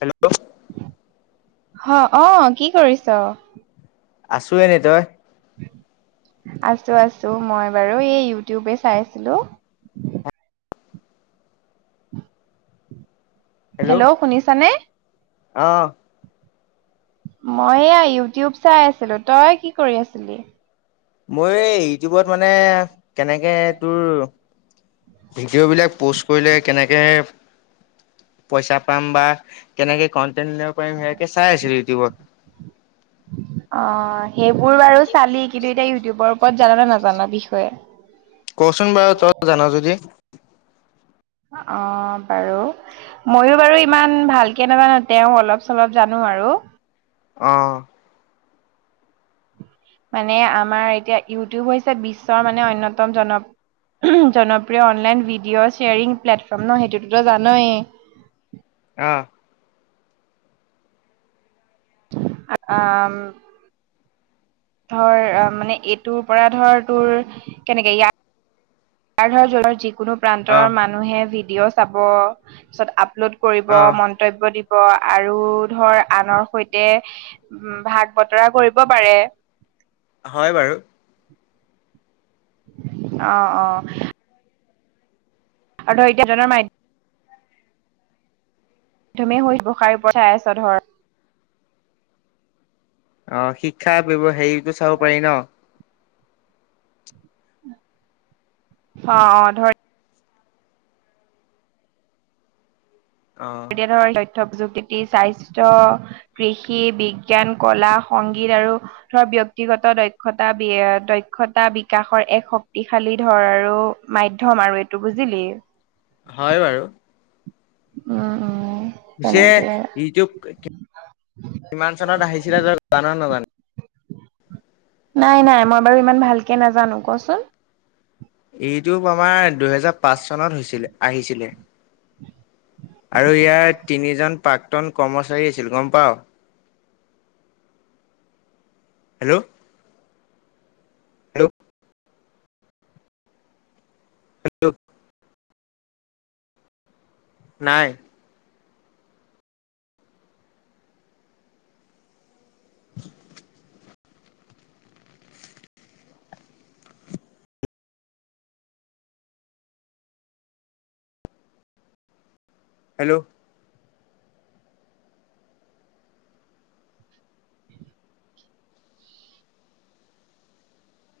Hello? অ', কি কৰিছ? আছো এনে, তই? আছো আছো, মই বাৰু এই ইউটিউবে চাই আছিলো। হেল্ল' শুনিছানে? অ'। মই এয়া ইউটিউব চাই আছিলো, তই কি কৰি আছিলি? মইও এই ইউটিউবত মানে কেনেকে তোৰ ভিডিঅ'বিলাক পোষ্ট কৰিলে কেনেকে পইচা পাম বা কেনেকে কণ্টেন্ট উলিয়াব পাৰিম, সেয়াকে চাই আছিলো ইউটিউবত। অ', সেইবোৰ বাৰু চালি, কিন্তু এতিয়া ইউটিউবৰ ওপৰত জান নে নাজান বিষয়ে? ক'চোন বাৰু তই জান যদি? অ', বাৰু। ময়ো বাৰু ইমান ভালকে নাজানো, তেওঁ অলপ-চলপ জানো আৰু। অ'। মানে আমাৰ এতিয়া ইউটিউব হৈছে বিশ্বৰ মানে অন্যতম জন জনপ্ৰিয় অনলাইন ভিডিঅ' শ্বেয়াৰিং প্লেটফৰ্ম ন', সেইটোটো তই জানই! অ'। উম। ধৰ, অ', মানে এইটোৰ পৰা ধৰ তোৰ কেনেকে ইয় ইয়াৰ ধৰ যিকোনো অ প্ৰান্তৰ মানুহে ভিডিঅ' চাব, পিছত আপলোড কৰিব, অ মন্তব্য দিব, আৰু ধৰ আনৰ সৈতে উম, ভাগ বতৰা কৰিব পাৰে। হয়, বাৰু। অ', অ'। আৰু ধৰ এতিয়া [unintelligible] [unintelligible] অ', শিক্ষা হেৰিটো চাব পাৰি ন'? অ', অ', ধৰ অ এতিয়া ধৰ তথ্য প্ৰযুক্তি, স্বাস্থ্য কৃষি, বিজ্ঞান, ক'লা, সংগীত, আৰু ধৰ ব্য্য়ক্তিগত দক্ষতা বি দক্ষতা বিকাশৰ এক শক্তিশালী ধৰ, আৰু মাধ্যম আৰু এইটো বুজিলি? হয়, বাৰু। উম, উম। পিছে তেনেকে ইউটিউব [inaudible] কিমান চনত আহিছিলে তই জান নে নাজান? নাই, নাই, মই বাৰু ইমান ভালকে নাজানো কচোন? ইউটিউব আমাৰ দুহেজাৰ পাঁচ চনত হৈছিলে, আহিছিলে। আৰু ইয়াৰ তিনিজন প্ৰাক্তন কৰ্মচাৰী আছিল গম পাও? হেল্ল' হেল্ল' হেল্ল' নাই। [inaudible] হেল্ল'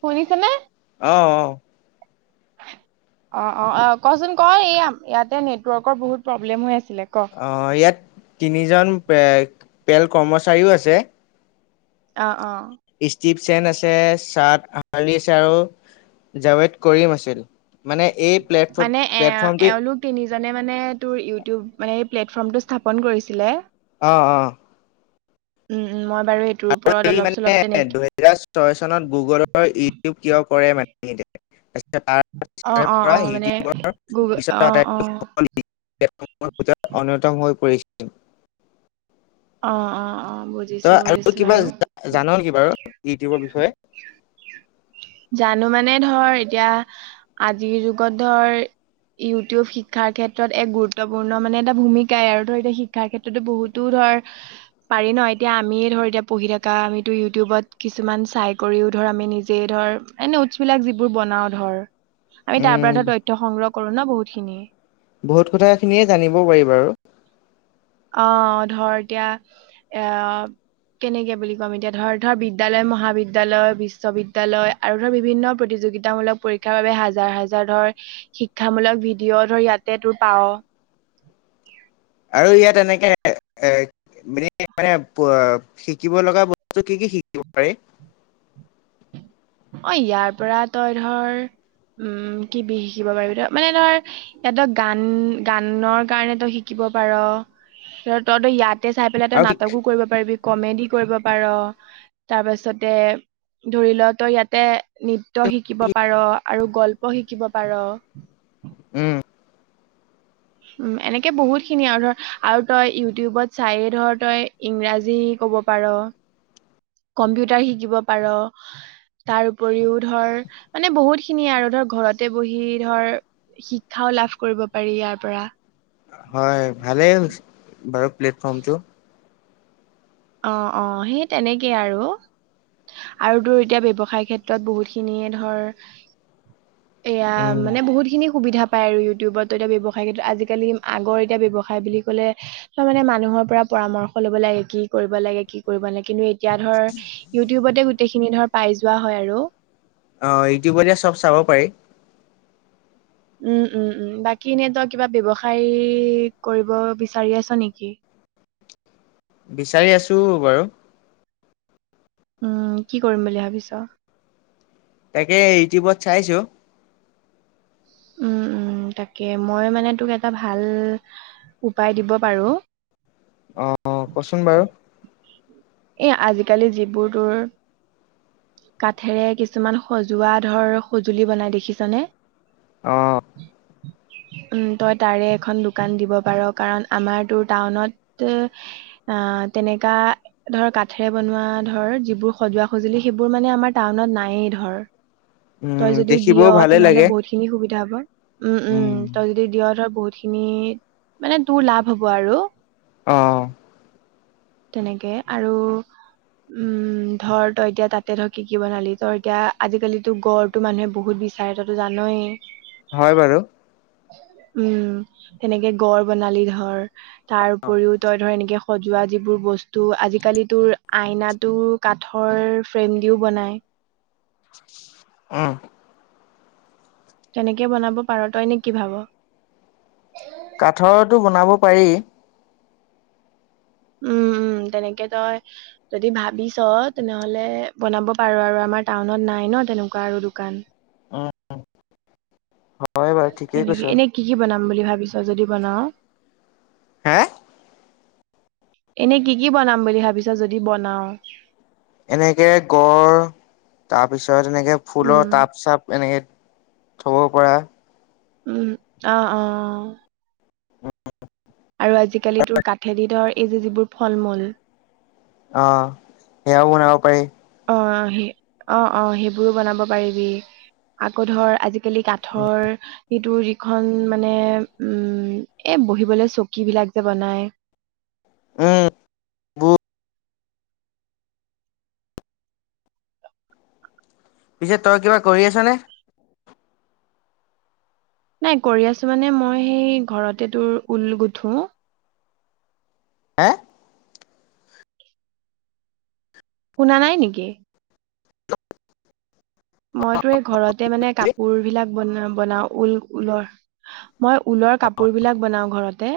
শুনিছে নে? অ'অ'অ' অ'অ'অ' কচোন ক'এইয়া ইয়াতে নেটৱৰ্কৰ বহুত প্ৰব্লেম হৈ আছিলে ক'? অ' ইয়াত তিনিজন পে-পেল কৰ্মচাৰীও আছে। অ'অ'। ষ্টিভ চেন আছে, চাৰ্ট [unintelligible] আৰু জাৱেদ কৰিম আছিল, মানে এই প্লেটফ- মানে এ প্লেটফৰ্মটোৱে এওঁলোক তিনিজনে মানে তোৰ ইউটিউব মানে এই প্লেটফৰ্ম টো স্থাপন কৰিছিলে। অ'অ' উম, উম, মই বাৰু এইট আৰু এই মানে দুহেজাৰ ছয় চনত গুগলৰ ইউটিউব কিয় কৰে মান অ', অ', অ', মানে [unintelligible] গুগল অ', অ', [unintelligible] পূজাত অন্যতম হৈ পৰিছিল। অ' অ' অ' বুজ তই আৰু কিবা জান নেকি বাৰু ইউটিউবৰ বিষয়ে? [inaudible] জানো মানে ধৰ এতিয়া আজিৰ যুগত ধৰ ইউটিউব শিক্ষাৰ ক্ষেত্ৰত এক গুৰুত্বপূৰ্ণ মানে এটা ভূমিকাই আৰু ধৰ এতিয়া শিক্ষাৰ ক্ষেত্ৰতো বহুতো ধৰ পাৰি ন' এতিয়া আমিয়ে ধৰ এতিয়া পঢ়ি থকা আমিতো ইউটিউবত কিছুমান চাই কৰিও ধৰ আমি নিজে ধৰ এ, নতজ বিলাক যিবোৰ বনাওঁ ধৰ। আমি তাৰ উম পৰা ধৰ তথ্য সংগ্ৰহ কৰো ন' বহুত খিনি। বহুত কথা খিনিয়ে জানিব পাৰিবা আৰু। অ' ধৰ এতিয়া [unintelligible] কেনেকে বুলি ক'ম এতিয়া ধৰ, ধৰ বিদ্যালয় মহাবিদ্যালয়, বিশ্ববিদ্যালয় আৰু ধৰ বিভিন্ন প্ৰতিযোগিতা মূলক পৰীক্ষা বাবে হাজাৰ, হাজাৰ ধৰ শিক্ষা মূলক ভিডিঅ' ধৰ ইয়াতে তোৰ পাওঁ। আৰু ইয়াত এনেকে-এ মানে-মানে পোৱা শিকিব লগা বস্তু কি, কি শিকিব পাৰি? অ' ইয়াৰ পৰা তই ধৰ উম, কিবি শিকিব পাৰিবি তই, মানে ধৰ ইয়াত তই গান-গানৰ কাৰণে তই শিকিব পাৰ ধৰ তইটো ইয়াত তে চাই পেলাই তই আৰু নাটকো কৰিব পাৰিবি। কমেডি কৰিব পাৰ তাৰ পাছতে ধৰি ল' তই ইয়াতে নৃত্য শিকিব পাৰ আৰু গল্প শিকিব পাৰ। উম, উম এনেকে বহুত খিনি আৰু ধৰ আৰু তই ইউটিউবত চাইে ধৰ তই ইংৰাজী ক'ব পাৰো। [inaudible] কম্পিউটাৰ শিকিব পাৰো। তাৰ উপৰিও ধৰ মানে বহুত খিনি আৰু ধৰ ঘৰতে বহি ধৰ শিক্ষাও লাভ কৰিব পাৰি ইয়াৰ পৰা। হয় ভালে হৈছে বাৰু প্লেটফৰ্মটো। অ অ সেই তেনেকে আৰু। আৰু তোৰ এতিয়া ব্যৱসায় ক্ষেত্ৰত বহুত খিনিয়ে ধৰ এয়া উম মানে বহুত খিনি সুবিধা পায় আৰু ইউটিউবত এতিয়া ব্যৱসায় কিন্তু আজিকালি আগৰ এতিয়া ব্যৱসায় বুলি ক'লে ত মানে মানুহৰ পৰামৰ্শ ল'ব লাগে কি কৰিব লাগে, কি কৰিব লাগে কিন্তু এতিয়া ধৰ ইউটিউবতে গোটেখিনি ধৰ পাই হোৱা হৈ আৰু। অ ইউটিউবতে চব চাব পাৰি। উম উম উম বাকী এনে তই কিবা ব্যৱসায় কৰিব বিচাৰি আছো নেকি। বিচাৰি আছো বাৰু। উম কি কৰিম বুলি ভাবিছোঁ? তাকে ইউটিউবত চাইছো। উম উম তাকে মই মানে তোক এটা ভাল শিকাই দিব পাৰো। অ অ কচোন বাৰু। এই আজিকালি যিবোৰ তোৰ কাঠেৰে কিছুমান সজোৱা ধৰ সজুলি বনাই দেখিছো নে? অ। উম তই তাৰে এখন দোকান দিব পাৰ কাৰণ আমাৰ তোৰ টাউনত অ তেনেকা ধৰ কাঠেৰে বনোৱা ধৰ যিবোৰ সজোৱা সজুলি সেইবোৰ বোৰ মানে আমাৰ টাউনত নাই ধৰ। উম তই যদি দেখিবও দিওঁ ভালে তেনেহ'লে লাগে বহুতখিনি সুবিধা হ'ব, উম উম তই যদি দিওঁ ধৰ বহুতখিনি, মানে তোৰ লাভ হ'ব আৰু। অ'। তেনেকে আৰু উম ধৰ তই এতিয়া তাত তে ধৰ কি কি বনালি, তই এতিয়া আজিকালিতো গড়তো মানুহে বহুত বিচাৰে তইতো জানয়ে। হয় বাৰু। উম তেনেকে গড় বনালি ধৰ, তাৰ উপৰিও তই ধৰ এনেকে সজোৱা যিবোৰ বস্তু আজিকালি তোৰ আইনা তো কাঠৰ ফ্ৰেম দিও বনায়, উম। তেনেকে বনাব পাৰো, তই নে কি ভাব? কাঠৰটো বনাব পাৰি। উম উম তেনেকে তই যদি ভাবিছ তেনেহ'লে বনাব পাৰো আৰু আমাৰ টাউনত নাই ন তেনেকুৱা আৰু দোকান। হয় বাৰু তেনেকে কৈছোঁ। এনে কি কি বনাম‌ বুলি ভাবিছ যদি বনাওঁ? হে? এনে কি কি বনাম বুলি ভাবিছা যদি বনাওঁ? এনেকে গড় তাৰপিছত এনেকে ফুলৰ উম তাপ চাপ এনেকে - থ'ব পৰা। উম অঁ অঁ। আৰু আজিকালি তোৰ কাঠেদি ধৰ এই যে যিবোৰ ফল মূল - অ, সেয়াও বনাব পাৰি। অ, সেই অ অ সেইবোৰো বনাব পাৰিবি। আকৌ ধৰ আজিকালি কাঠৰ - সিটোৰ যিখন মানে উম এ বহিবলে চকী বিলাক যে বনাই - উম, ব পিছে তই কিবা কৰি আছ নে? নাই কৰি আছো মানে মই সেই ঘৰতে তোৰ উল গুঠোঁ। হে? শুনা নাই নেকি? মই তোৰ সেই ঘৰতে মানে কাপোৰ বিলাক ব বনাও উল উলৰ। মই ঊলৰ কাপোৰ বিলাক বনাও ঘৰতে।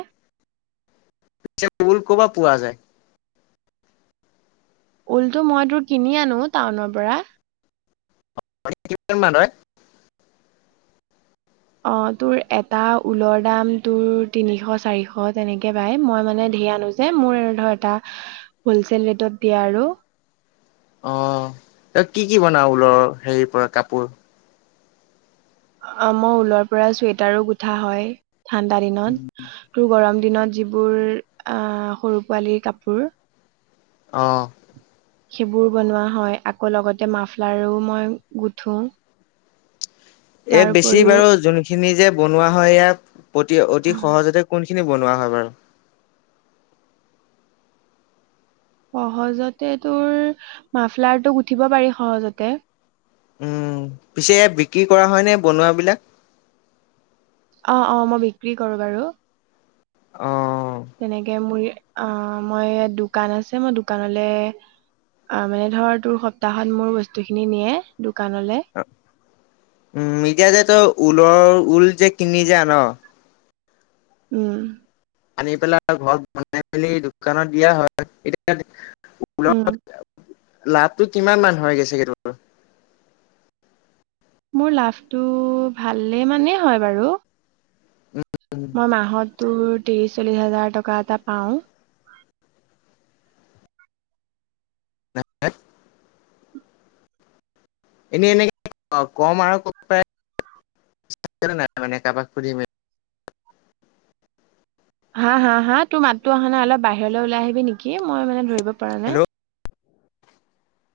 এতিয়া উল কপা পোৱা যায়? উলটো মই তোৰ কিনি আনো টাউনৰ পৰা। মানে কিমান মান হয়? অ, তোৰ এটা উলৰ দাম তোৰ তিনিশ চাৰিশ তেনেকে পাই মই মানে ধেই আনো - যে মোৰ ধৰ এটা হলচেল ৰেটত দিয়ে আৰু। অ, ত‌ই কি কি বনাও ঊলৰ হেৰি পৰা কাপোৰ? অ, মই ঊলৰ পৰা চুৱেটাৰো গুঠা হয় ঠাণ্ডা দিনত। তোৰ গৰম দিনত যিবোৰ আঁ সৰু পোৱালীৰ কাপোৰ। অ। সেইবোৰ বনোৱা হয় আকৌ লগতে মাফলাৰো মই গুঠো। এ বেছি বাৰু যোনখিনি যে বনোৱা হয় ইয়াত প্ৰতি অতি সহজতে কোন - খিনি বনোৱা হয় বাৰু? সহজতে তোৰ মাফলাৰ টো গুঠিব পাৰি সহজতে। উম, পিছে বিক্ৰী কৰা হয় নে বনোৱা বিলাক? অ অ মই বিক্ৰী কৰো বাৰু। অঁ। তেনেকে মোৰ অ মই দোকান আছে মই দোকানলে - অ মানে ধৰ তোৰ সপ্তাহত মোৰ বস্তু খিনি নিয়ে দোকানলে। উম, এতিয়া যে তই উলৰ উল যে কিনি যে আন - উম। আনি পেলাই ঘৰত বনাই মেলি দোকানত দিয়া হয়। এতিয়া - উম। লাভটো কিমান মান হয় গৈছেগে তোৰ? মোৰ লাভটো ভালে মানে হয় বাৰু। মই মাহত তোৰ ত্ৰিশ চল্লিশ হাজাৰ টকা এটা পাও। [unintelligible] এনেই এনেকে [unintelligible] কেলে নাই মানে কাবাক সুধি মে হা হা হা তোৰ মাতটো অহা নাই অলপ বাহিৰলৈ ওলাই আহিবি নেকি, মই মানে ধৰিব পৰা নাই। [unintelligible]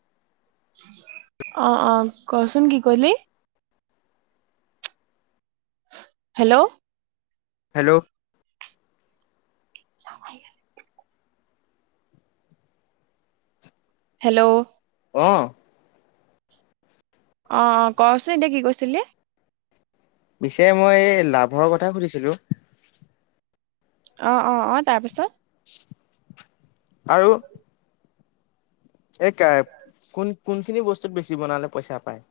অ, অ, কচোন কি কৰিলি? হেল্ল', হেল্ল', [inaudible] হেল্ল', অ', অ, অ, কচোন এতিয়া কি কৈছিলি? পিছে মই এই লাভৰ কথা সুধিছিলো? অ, অ, অ, তাৰ পিছত। আৰু এই কা কোন-কোনখিনি বস্তুত বেছি বনালে পইচা পায়?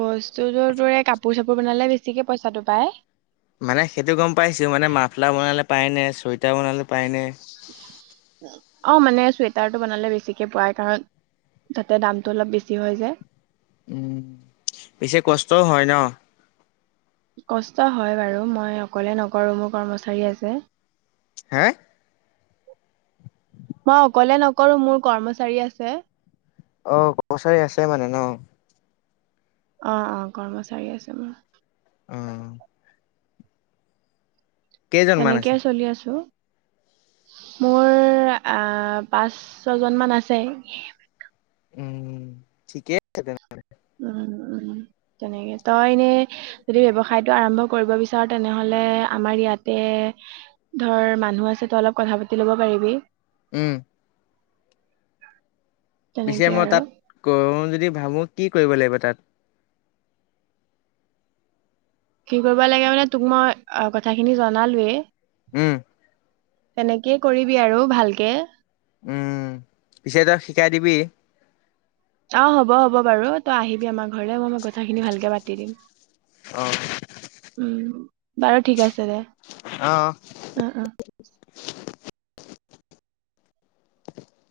বস্তুটো তোৰ কাপোৰ-চাপোৰ বনালে বেছিকে পইচাটো পায়। মানে সেইটো গম পাইছো। মানে মাফলা বনালে পায় নে? চুৱেটাৰ বনালে পায় নে? [inaudible] অ, মানে চুৱেটাৰটো বনালে বেছিকে পাই। কাৰণ তাতে দামতটো অলপ বেছি হৈযে। উম, পিছে কষ্টও হয় ন? কষ্ট হয় বাৰু। মই অকলে নকৰো মোৰ কৰ্মচাৰী আছে। হে? মই অকলে নকৰো মোৰ কৰ্মচাৰী আছে। অ, কৰচাৰী আছে মানে ন? অ, অ, কৰ্মচাৰী আছে মোৰ। উম। কেইজনমান আছে তেনেকেই চলি আছো। মোৰ পাঁচ, ছজন মান আছে। উম, ঠিকে। [inaudible] উম, উম, তেনেকে। তই এনে যদি ব্যৱসায়টো আৰম্ভ কৰিব বিচৰা। তেনেহলে আমাৰ ইয়াতে ধৰ মানুহ আছে তই অলপ কথা পাতি ল'ব পাৰিবি। উম। পিছে তেনেকে মই আৰু তাত কৰো যদি ভাবোঁ কি কৰিব লাগিব তাত? কি কৰিব লাগে মানে, তোক মই অ, কথাখিনি জনালোৱেই। উম। তেনেকেই কৰিবি আৰু ভালকে। উম, পিছে তই শিকাই দিবি? অ, হ'ব, হ'ব বাৰু। তই আহিবি আমাৰ ঘৰলৈ মই কথাখিনি ভালকে পাতি দিম। অ উম, বাৰু ঠিক আছে দে। অ, অ, অ,